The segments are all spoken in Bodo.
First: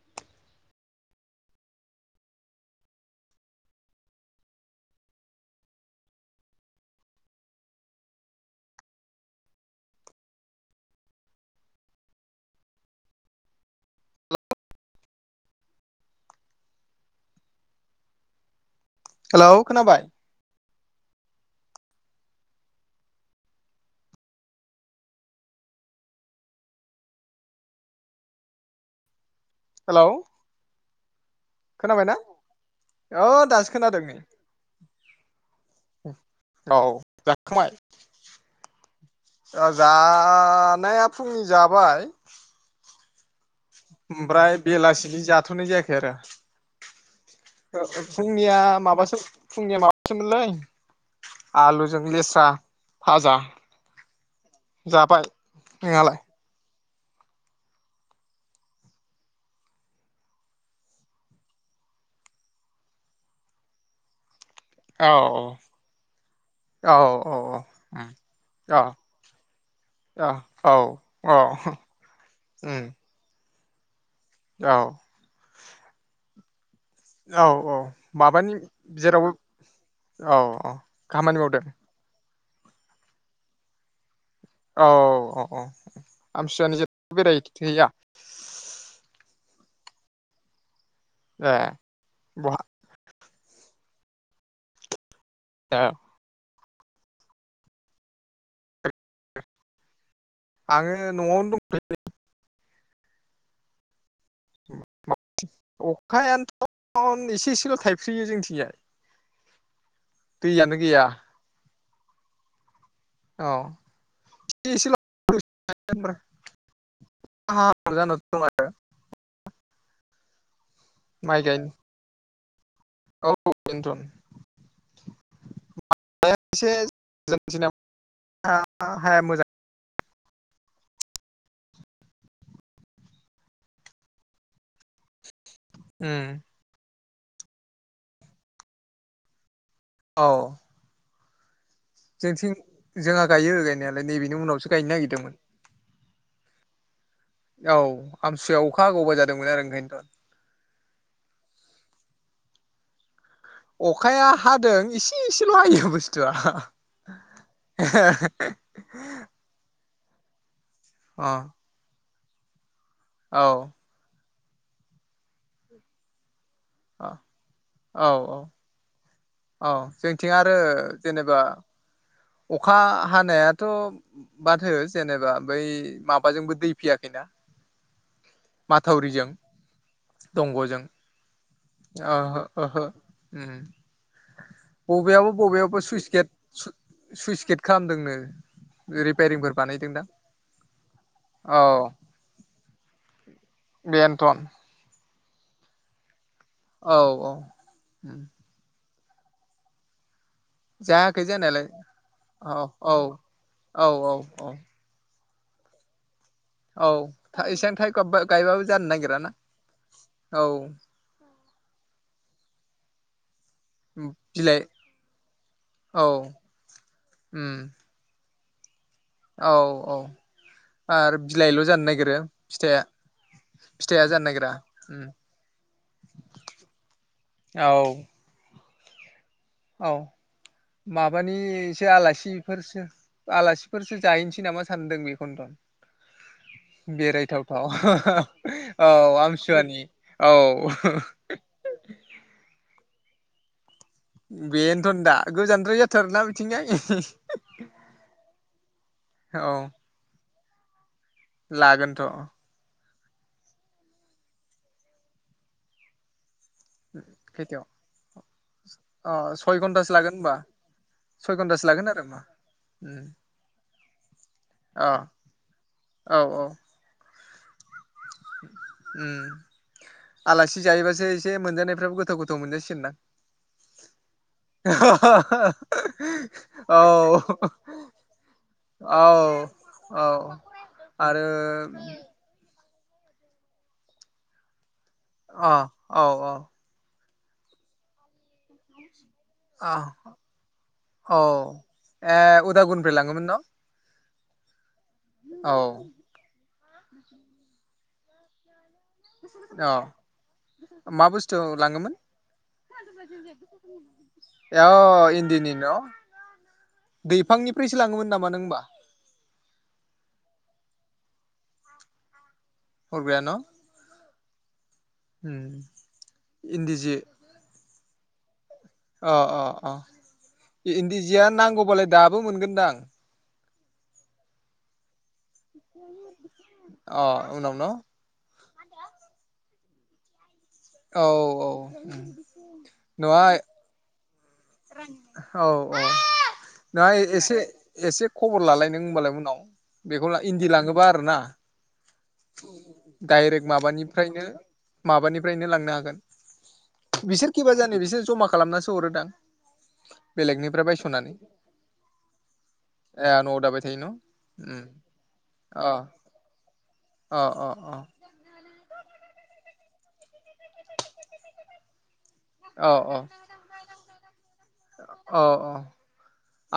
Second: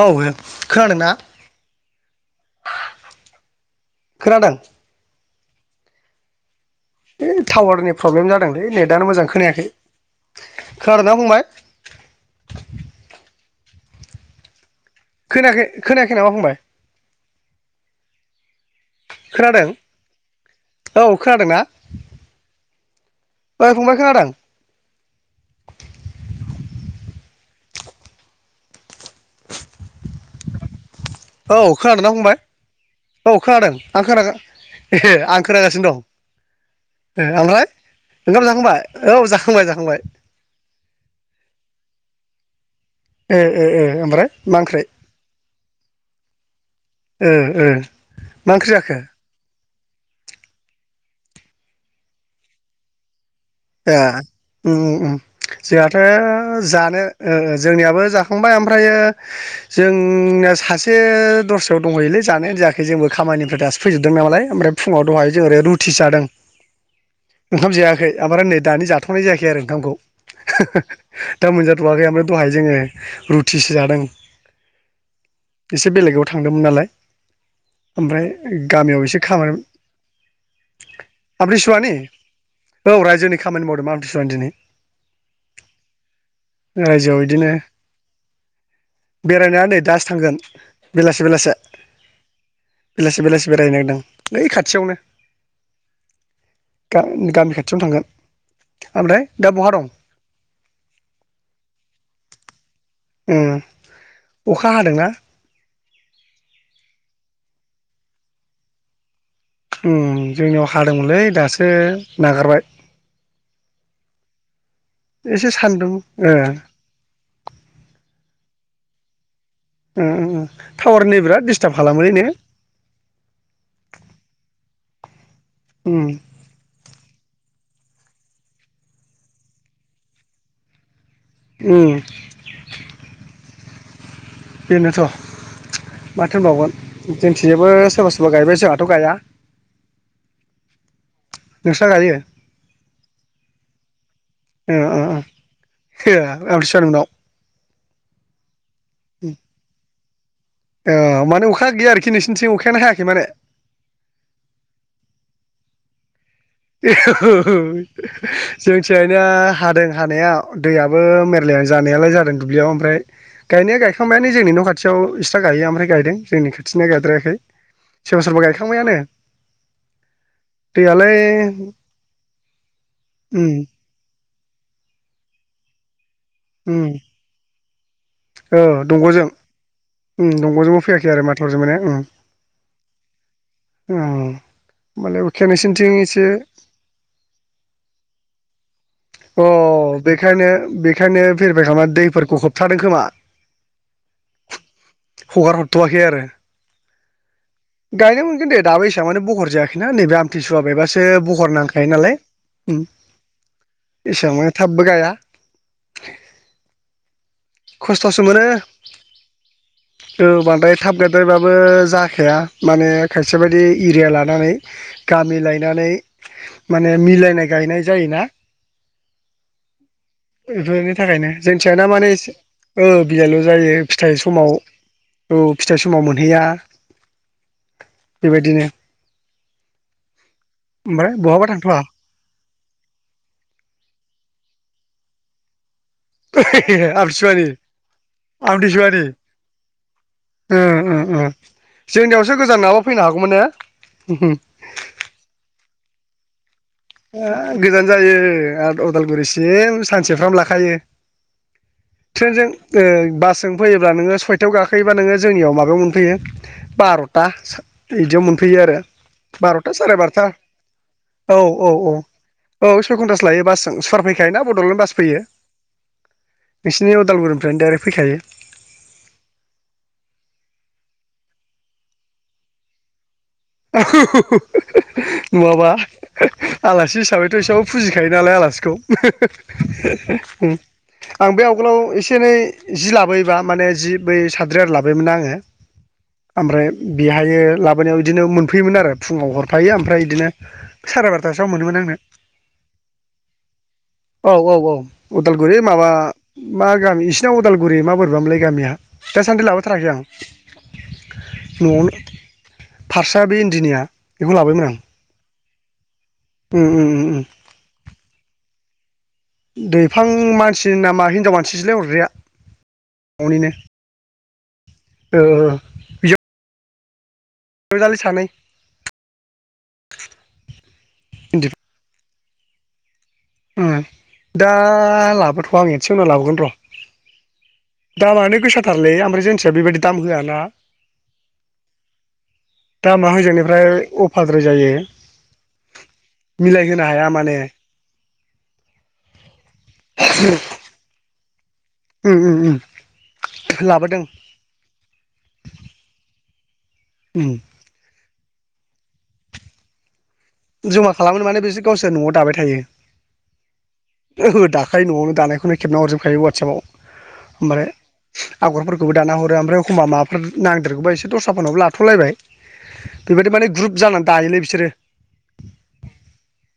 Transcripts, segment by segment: औ खोनादोंना खोनादों टावारनि प्रब्लेम जादोंलै नेटनो मोजां खोनायाखै खोनादोंना फंबाय खोनायाखै खोनायाखै नामा फंबाय हेल' खोनादों खोनाबाय औ खोनादोंना ओइ फंबाय खोनादों हेलौ औ खोनादोंना खोनाबायना फंबाय अ औ दासो खोनादों आं नै खोना ए आं खोनागासिनो औ दं ओमफ्राय जाखांबाय ओंखाम जाखांबाय औ जाखांबाय ओ जाखांबाय जानाया फुंनि जाबाय ए ए ए ओमफ्राय मा ओंख्रै थ'नाय जायाखै आरो ओ मा फुंनिया ओंख्रि जाखो माबासो फुंनिया माबासोमोनलै आलुजों लेस्रा भाजा ए उम उम जोंहाथ' नोंहालाय जा नो‌ ओ जोंनियाबो जाखांबाय ओमफ्रायो जोंनिया सासे दस्रायाव दंहैयोलै जानायानो जायाखै जोंबो खामानिनिफ्राय दासो फैजोबदों नालाय ओमफ्राय फुङाव औ दहाय जों औ ओरै रुथि जादों औ औ ओंखाम जायाखै ओमफ्राय नै औ दानि जाथ'नाय जायाखै आरो औ नोंखामखौ औ औ दा मोनजाथ'वाखै ओमफ्राय दहाय जोङो उम रुथिसो जादों औ एसे बेलेगाव थांदोंमोन नालाय औ औ ओमफ्राय माबानि गामियाव एसे जेराव खामानि औ औ खामानि मावदों आमथिसुवानि औ रायजोनि खामानि मावदों मा औ औ औ आमथिसुवानि जेरावबो रायजोआव बेेराइ इदिनो हैदिया बेरायनाया नै दासो थांगोन बेलासे ए बेलासे बहा बेलासे बेलासे बेरायनो होनदों ओइ खाथियावनो दा गा गामि खा- थियावनो थांगोन ओमफ्राय दा बहा दं आङो न'आवनो दंलै ए अखा दंथ'यो हादोंना अखायानोथ' एसे एसेल' थाइफ्रियो जोंथिंजाय उम जोंनियाव दैयानो गैया हादोंमोनलै दासो नागारबाय औ एसे एसे सान्दुं ओ [unintelligible] उम उम टावारनि माइ बिराद गायनो दिस्टार्ब खालामोलै ने औ बेनथ' उम [unintelligible] [unintelligible] हाया मोजां उम बेनोथ' उम माथो होनबावगोन जोंनिथिं जोबो सोरबा सोरबा गायबाय जोंहाथ' गाया औ नोंस्रा गायो जोंथिं जोंहा गायो गायनायालाय नैबेनि उनावसो ओ गायनो ओ नागिरदोंमोन आमथिसुवानि उनाव औ आमथि सुवायाव अखा हागौबा जादोंमोन आरो ओंखायनोथ' अ माने अखा गैया आरोखि नोंसोरनिथिं अखायानो हायाखै माने अखाया हादों इसे इसेल' हायोबो जोंथिजायना हादोंं हानाया दैयाबो अ मेरलाय जानायालाय जा दों दुब्लियाव ओमफ्राय औ गायनाया गायखांबायानो जोंनि न' खाथियाव इस्थ्रा गायो ओमफ्राय गायदों जोंनि खा थिना औ गायद्रायाखै सोरबा सोरबा औ गायखांबायानो औ जोंथिं आरो दैयालाय जेनेबा अखा उम हानायाथ' बादहो जेनेबा बै मा बाजोंबो दै उम फैयाखैनाा औ दंग'जों माथावरिजों उम दंग'जोंबो दंग'जों फैयाखै आरो माथावरिजों माने उम अ अ ओहो ओहो उम उम मालाय बबेयावबो अखाया बबेयावबो नोंसिनिथिं सुइस एसे गेट सुइस गेट खालामदोंनो अ रिपेयारिंफोर बानायदोंदां बेखायनो बेखायनो औ भेरिफाइ खालामनानै दैफोरखौ होबथादों खोमा बेनोथन हगार हरथ'वाखै आरो औ औ गायनाय मोनगोन दे दाबो मानो बहर जायाखै नै आम थिसुवा बायबासो जायाखै बहर जानायालाय नांखायो नालाय औ उम औ औ औ एसांबो औ थाबबो गाय आ औ था एसां थाइब गाबबा गायबाबो जानो नागिराना औ बो जाखाया माने खायस सेबायदि इरिया लानानै बिलाइ गामि लायनानै औ माने मिलायनाय उम गायनाय जायोना औ औ बेफोरनि आर थाखायनो बिलाइल' जोंथियाना जानो माने नागिरो एसे फिथाइया ओ बियायल' जायो फिथाइया फिथाइ जानो नागिरा समाव उम औ फिथाइ समाव मोनहैया औ बेबायदिनो औ ओमफ्राय बहाबा थांथ'वा माबानिसो आलासिफोरसो आलासिफोरसो जाहैनोसै नामा सानदों बेखनथ' [unintelligible] आमथिसुवानि औ आमदिसुवानि आमसुवानि औ उम उम उम जोंनियावसो गोजान नाव फैनो हागौमोन ने ओ बेनथ'न दा गोजानद्राय जाथारो ना थिंगाय [unintelligible] ओ गोजान जायो आद औ अदालगुरिसिम सानसेफ्राम लाख खायो लागोनथ' ओं बासजों फैयोब्ला नोङो सयथायाव गाखोयोबा नोङो जोंनियाव माबायाव मोनफैयो बार'था सा खैथायाव इदियाव मोनफैयो आरो अ सय बार'था घन्टासो साराय लागोन बार'था होनबा सय औ घन्टासो औ लागोन औ आरो होमबा औ सय उम घन्टासो लायो बासजों सर खायो ना बड'लेण्ड अ बास फैयो औ औ नोंसिनि उदालगुरि [unintelligible] उम आलासि जायोबासो एसे मोनजानायफ्राबो गोथाव गोथाव मोनजासिगोन ना [unintelligible] औ नङाबा आलासि हिसाबैथ' एसेबाबो फुजिखायो नालाय आलासिखौ औ औ आं आरो बे आवगोलाव एसे एनै जि लाबोयोबा माने जि बै सानद्रि आरो लाब बायमोन ना आङो अ औ आमफ्राय बेहायो लाबोनायाव दिनो मोनफैयोमोन आरो फुङाव हरफायो अ आमफ्राय इदिनो साराय औ बार'थासोआव मोनोमोन आंनो ए उदालगुरिनिफ्राय लाङोमोन न' औ औ औ औ उदालगुरि माबा मा गामि इसिरनाव उदालगुरि मा बोरैबा मोनलाय गामिया दासान्दि औ लाबोथाराखै आं मा बुस्थु न'आवनो लाङोमोन फारसा बे इन्दिनिया बेखौ अ लाबोयोमोन आं इन्दिनि न' उम उम उम दैफांनिफ्राय मिथिलाङोमोन नामा नों होनबा दैफां मानसि नामा हिनजाव मानसिसोलाय हरग्राया हरग्राया न ओ ओ ओ इन्दि जि सदालि सानै अ अ अ इन्दि जिया नांगौबालाय दाब दाबो मोनगोनदां उम दा लाबोथ' आं एदस उनाव लाबोगोन र' अ उनाव न' दामानो गोसा थारलै ओमफ्राय जोंनिथिया बेबायदि दाम होआ ना औ औ [unintelligible] दामा हजोंनिफ्राय अफाद्राय जायो औ औ मिलायहोनो नाय हाया माने एसे एसे खबर लालाय नों होमबालाय उनाव बेखौ इन्दि लाङोबा आरो ना उम उम उम डाइरेक्ट लाबोदों माबानिफ्रायनो माबानिफ्रायनो लांनो हागोन उम बिसोर खिबा जानि बिसोर जमा खालामनासो हरोदां बेलेगनिफ्राय जमा बायस'नानै खालामनो माने बिसोर गावसोर न'आव दाबाय थायो ए न'आव दाबाय थायो न' ओहो उम दाखायो न'आवनो दानायखौनो अ खेबना हरजोबखायो वाटसएपाव अ अ माले अ आगरफोरखौबो दाना हरो ओमफ्राय एखमबा माबा नांदेरगौबा एसे दस्राफोरनाव लाथ'लायबाय औ बेबायदि माने ग्रुप जानानै दायोलाय बिसोरो अ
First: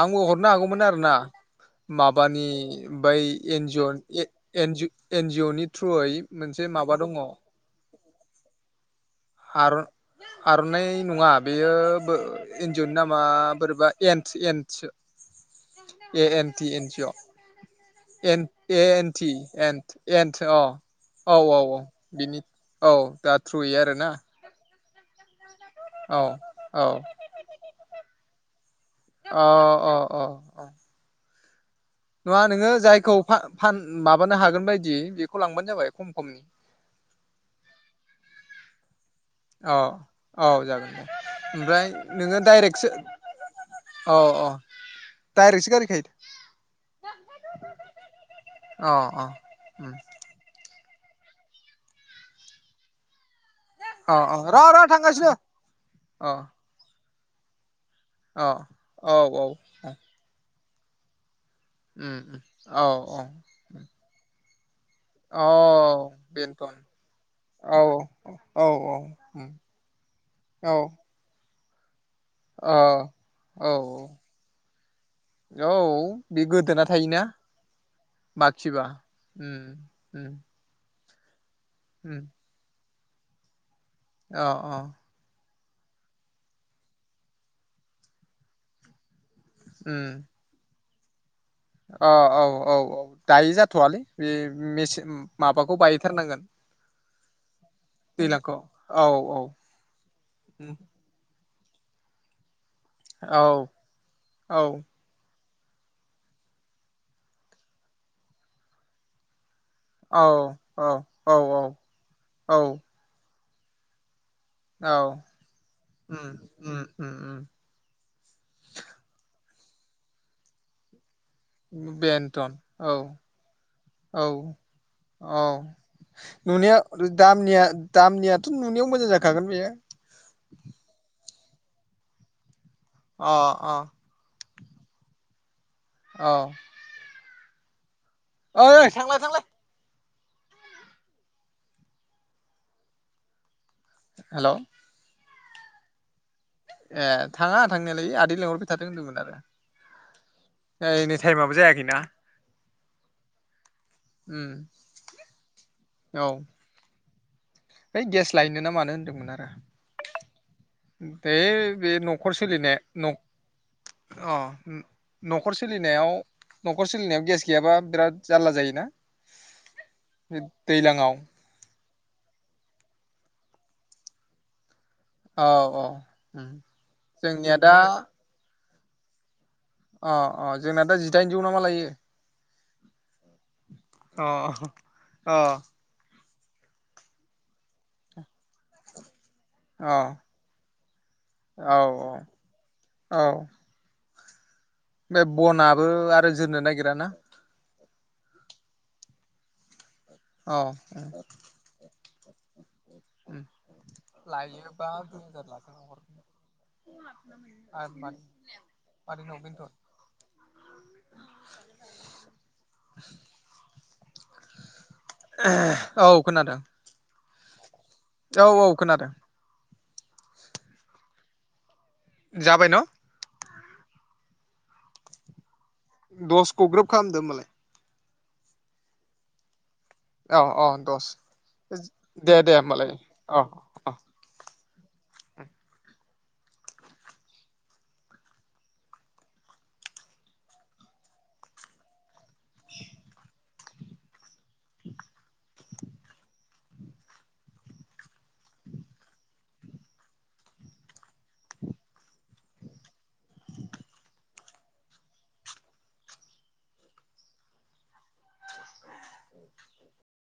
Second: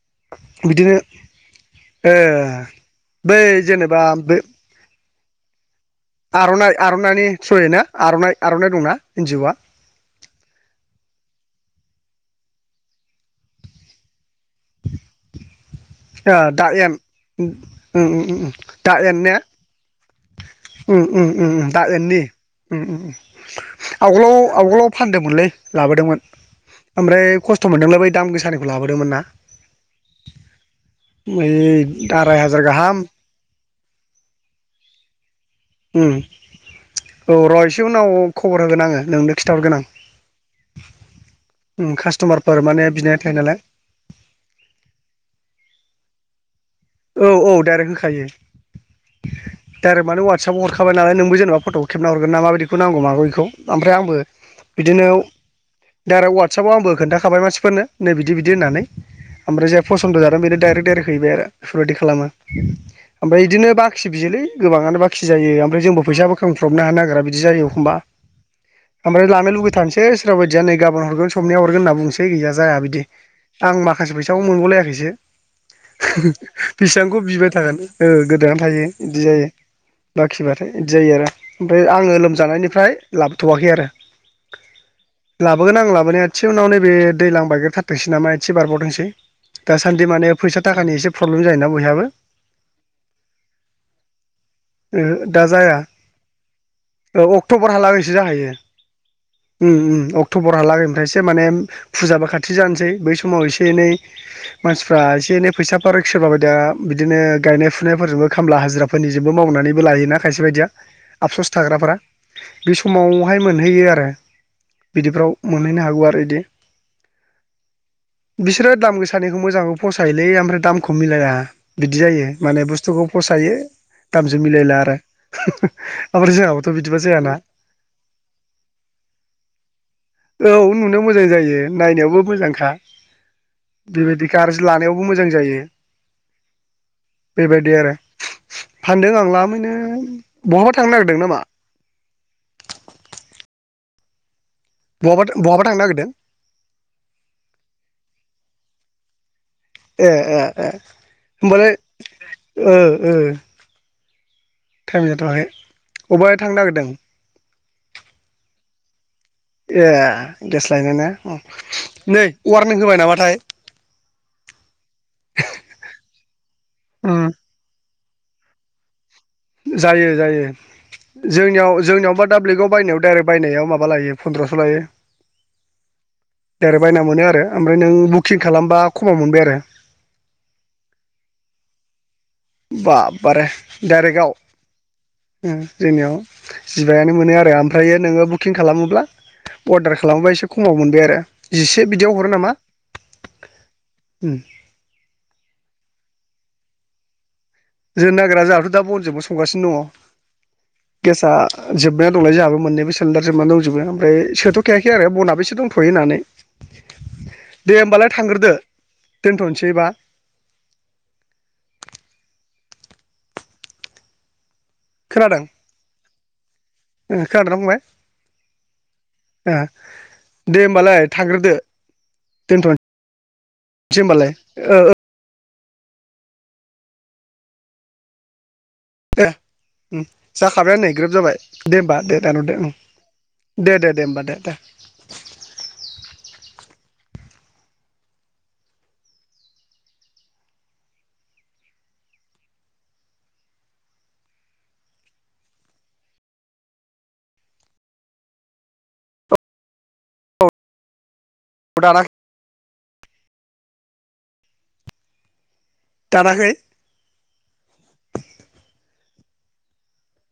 आंबो हरनो हागौमोन बिदिनो आरोना ए माबानि बै एन जि जेनेबा अ बे एन जि अ नि एन जिअ नि थ्रुयै मोनसे आर'नाइ माबा आर'नानि दङ थ्रुयै ना आर'नाइ आर'नाइ दंना एन जि अ आर' आर'नाइ नङा बेयो एन्जुनि नामा बोरैबा एन एनटि सो ए आ एन टि दा इनजिअ' उम ए उम उम दा एन टि ने एनद उम उम उम दा एननि उम औ उम दा थ्रुयै आरोना आगोलाव आवगोलाव फानदोंमोनलै लाबोदोंमोन औ औ ओमफ्राय खस्थ' मोनदोंलाय बै दाम गोसानिखौ लाबोदोंमोन ना अ अ अ अ [unintelligible] नङा हाजार नोङो गाहाम जायखौ फा फान माबानो हागोन बायदि से उम ओ र एसे उनाव खबर होगोन आङो नोंनो खिन्थाहरगोन औ आं औ जागोन दे ओमफ्राय उम नोङो कास्ट'मारफोर माने डाइरेक्टसो बिनाय थायो नालाय औ औ डाइरेक्टसो गारिखायो औ औ डाइरेक्ट होखायो अ अ डाइरेक्ट माने वाटसपाव हर खाबाय नाय नोंबो जेनेबा फट'खौे खेबना हरगोन माबायदिखौ नांगौ माबेखौ ओमफ्राय आंबो अ अ र' र' बिदिनो थांगासिनो अ डाइरेक्ट वाटसपाव आंबो खोन्था थाबाय मानसिफोरनो नै बिदि अ बिदि होननानै औ औ ओमफ्राय जायहा फसन्द' जादों बेनो डाइरेक्ट देरहैबाय बेफोरबायदि उम खालामो उम औ औ ओमफ्राय बिदिनो बाखि बियोलै गोबाङानो बाखि औ जायो ओमफ्राय जोंबो बेनोथन फैसाबुखांब्रबनो हानो नागिरा बिदि जायो औ एखमबा औ ओमफ्राय लानो लुबैथारनोसै सोरबा बायदिया नै ओ गाबोन हरगोन सबनिया होगोन होनना बुंसै है गैया औ जाया बिदि औ आं माखासे फैसाखौ मोनबावलायाखैसो औ बे गोदोना बिसिबांखौ थायोना बिबाय थागोन ओ गोदोना बाखिबा थायो बिदि जायो उम उम बाखिबाथाय जायो आरो ओमफ्राय आङो उम लोमजानायनिफ्राय लाबोथ'वाखै आरो अ अ लाबोगोन आं लाबोनाया एसे उनाव नैबे दैलां बायग्रोथारथोंसै नामा एसे बारबावथोंसै दासान्दि माने फैसा थाखानि एसे प्रब्लेम जायोना बयहाबो ओ औ औ औ दायो जाथ'वालै बे मेसे दा जाया माबाखौ बायथारनांगोन अक्ट'बरहालागैसो जाहैयो दैज्लांखौ औ औ उम फुजाबा खाथि बि जानोसै बै औ समाव एसे एनै औ औ मानसिफ्रा एसे एनै फैसा फारक सोरबायदिया बिदिनो गायनाय फुनायफोरजोंबो खामला हाजिराफोरनिजोंबो मावनानै लायोना खायसे बायदिया औ आ आफसस थाग्राफ औ औ बे समाव बेहाय मोनहैयो आरो औ बिदिफ्राव मोनहैनो हागौ उम आरो बिदि उम उम उम बिसोरो दाम गोसानिखौ मोजां फसायलै ओमफ्राय दाम खमिला बिदि जायो बेनथन माने औ बुस्थुखौ फसायो औ दामजों मिलायला आरो औ ओमफ्राय जोंहाबाथ' नुनाया बिदिबा जायाना दामनिया दामनियाथ' नुनायाव मोजां जाखागोन बेयो औ नुनायाव मोजां जायो बे नायनायावबो मोजांखा अ अ गाज्रि लानायावबो मोजां जायो औ बेबायदि आरो ओइ फानदों थांलाय आं थांलाय लामैनो बहाबा थांनो नागिरदों नामा हेल' मा बहाबा थांनो नागिरदों ए थाङा थांनायालाय आदै लेंहरबाय थादों होनदोंमोन आरो ए ए ए ओइ नै टाइमाबो होनोमबालाय जायाखैना ओ ओ उम टाइम जाथ'वाखै अबेबहाय थांनो नागिरदों है गेस लायोनोना मानो होनदोंमोन आरो ए गेस लायनो ने बे बे नै न'खर सोलिनाय वारनिं होबाय नामाथाय अ न'खर सोलिनायाव न'खर सोलिनायाव गेस गैयाबा बिराद जारला जायोना जायो जायो दैज्लाङाव जोंनियाव जोंनियाव हा दा ब्लिकआव बायनाय डाइरेक्ट बायनायाव माबा लायो पन्द्रस' लायो औ औ दाइरेक्त बायना मोनो आरो जोंनिया दा ओमफ्राय नों बुकिं खालामबा खमाव मोनबाय आरो अ अ जोंना दा जिदाइनजौ नामा लायो बा बारे अ डाइरेक्टआव अ जोंनियाव जिबायानो मोनो आरो ओमफ्रायो नोङो बुकिं खालामोब्ला अ अर्डार खालामोबा एसे खमाव मोनबाय आरो औ जिसे बिदियाव हरो नामा औ उम बे बनाबो आरो जोरनो नागिरा ना जोरनो नागिरा जोंहाथ' दा बनजोंबो संगासिनो दङ औ गेसा जोबबाय दंनाय जोंहाबो [unintelligible] सोलदार जोबनानै दंजोबो ओमफ्राय लायोबा सोथ'खायाखै आरो दुइ हाजार बनाबोसे लाखा दंथ'यो हर होननानै दे होमबालाय थांग्रोदो दोनथ'नोसै बा खोनादों [inaudible] औ खोनादों खोनादोना औ औ खोनादों फंबाय दे होनबालाय थांग्रोदो जाबाय दोनथ'नो न' सै होनोमबालाय औ औ दसखौ ग्रोब खालामदो हबालाय दे औ औ जाखाबाय नै दस ग्रोब जाबाय दे होमबा दे दान' दे होमबालाय अ दे अ दे दे होमबा दे दे [inaudible] [inaudible] अ दाना दानाखै